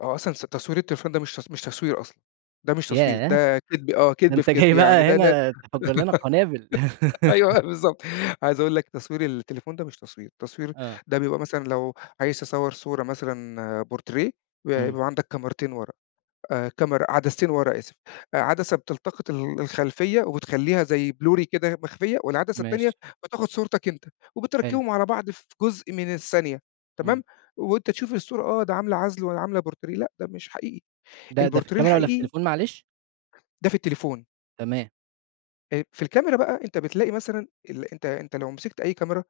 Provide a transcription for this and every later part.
آه أصلًا ص تصوير التليفون ده مش ت مش تصوير أصلًا، ده مش تصوير ياه! ده كدب، آه ده كدب في أنت كدب، جاي يعني بقى ده لا هنا تفجَّر لنا قنابل. أيوه بالضبط عايز أقول لك تصوير التليفون ده مش تصوير، تصوير آه. ده بيبقى مثلًا لو عايز تصور صورة مثلًا بورتريه إمم. بيبقى عندك كاميرتين ورا، كاميرا عدستين ورا آسف، عدسة بتلتقط ال الخلفية وبتخلّيها زي بلوري كده مخفية، والعدسة التانية ماشي. بتاخد صورتك أنت، حلو. وبتركّبهم على بعض في جزء من الثانية، إمم. تمام؟ وأنت تشوف الصورة آه ده عاملة عزل والّا عاملة بورتريه، لأ ده مش حقيقي ده ده في البورتريه الكاميرا والّا في الحقيقي التليفون معلش؟ ده في التليفون. تمام. أ في الكاميرا بقى أنت بتلاقي مثلًا ال أنت أنت لو مسكت أي كاميرا،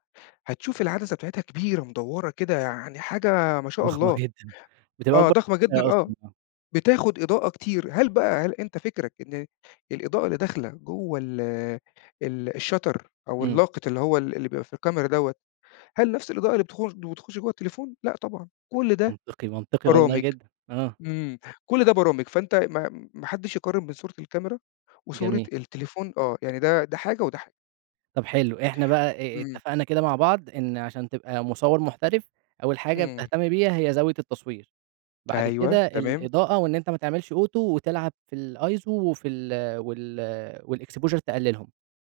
هتشوف العدسة بتاعتها كبيرة مدوّرة كده يعني حاجة ما شاء ضخمة الله، جدّا، بتبقى آه أكبر ضخمة جدًا [unintelligible] آه، أصلًا آه. بتاخد إضاءة كتير، هل بقى هل أنت فكرك إن الإضاءة اللي داخلة جوا ال ال الshutter أو إمم. اللاقط اللي هو ال اللي بيبقى في الكاميرا دوّة، هل نفْس الإضاءة اللي بتخ بتخش جوّه التليفون؟ لأ طبعًا، كلّ ده منطقي، منطقي والله برامج، جدًا، آه. إمم، كلّ ده برامج، فأنت ما ما حدّش يقارن من صورة الكاميرا وصورة جميل. التليفون آه يعني ده ده حاجة وده حاجة. طب حلو إحنا بقى أ أ إمم. اتفقنا كده مع بعض، إن عشان تبقى مصوّر محترف، أول حاجة إمم. بتهتم بيها هي زاوية التصوير، بعد أيوه، كده تمام. الإضاءة وإن أنت ما تعملش Auto وتلعب في الiso وفي ال وال والexposure تقلّلهم،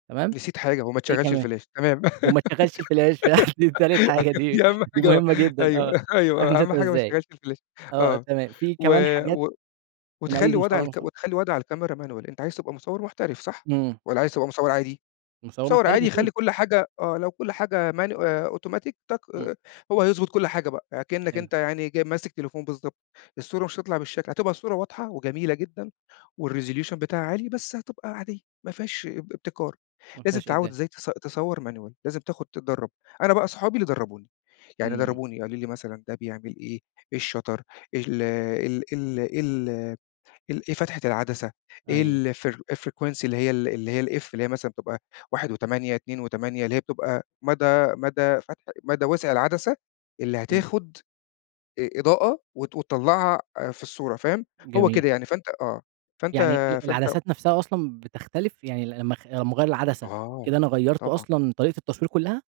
تمام، نسيت حاجة وما إيه تشغلش كمان؟ الفلاش تمام، وما تشغلش الفلاش دي تالت حاجة أيوه دي دي أهم دي حاجة مهمة جدًا آه، مش أيوه، عارف أيوه أهم نسيتها حاجة ما إزاي، تشغلش الفلاش، آه آه، تمام في و كمان حاجات و تميّز وتخلّي وضع المصوّر عن الك مصوّر؟ وتخلّي وضع الكاميرا manual أنت عايز تبقى مصوّر محترف صح؟ إمم. والّا عايز تبقى مصوّر عادي؟ مصوّر مصوّر محترف عادي خلّي أكيد. كلّ حاجة، آه لو كلّ حاجة ماني آآ أوتوماتيك تك إمم. هو هيضبط كلّ حاجة بقى، يعني كإنك حلو. أنت يعني جاي ماسك تليفون بالضبط، الصورة مش هتطلع بالشكل هتبقى الصورة واضحة وجميلة جدًا والresolution بتاعها عالي، بس هتبقى عادية ما فيهاش ابتكار، ما لازم فيهاش تتعوّد إبداع. إزاي تص تصوّر manual لازم تاخد تدرّب، أنا بقى أصحابي اللي درّبوني، يعني إمم. درّبوني قالوا لي مثلًا ده بيعمل إيه، إيه الshutter ال ال إيه ال ال إيه ال إيه فتحة العدسة إيه أيوه. ال فر الfrequency اللي هي ال اللي هي الF اللي هي مثلًا بتبقى 1.8، 2.8 اللي هي بتبقى مدى مدى فتح مدى وسع العدسة، اللي إمم. هتاخد إ إضاءة وت وتطلّعها في الصورة فاهم؟ هو جميل. كده يعني فأنت آه، فأنت يعني ال فأنت العدسات نفْسها أصلًا بتختلف؟ يعني لمّا خ لمّاأغيّر العدسة، آه كده أنا غيّرت طبعًا. أصلًا طريقة التصوير كلّها؟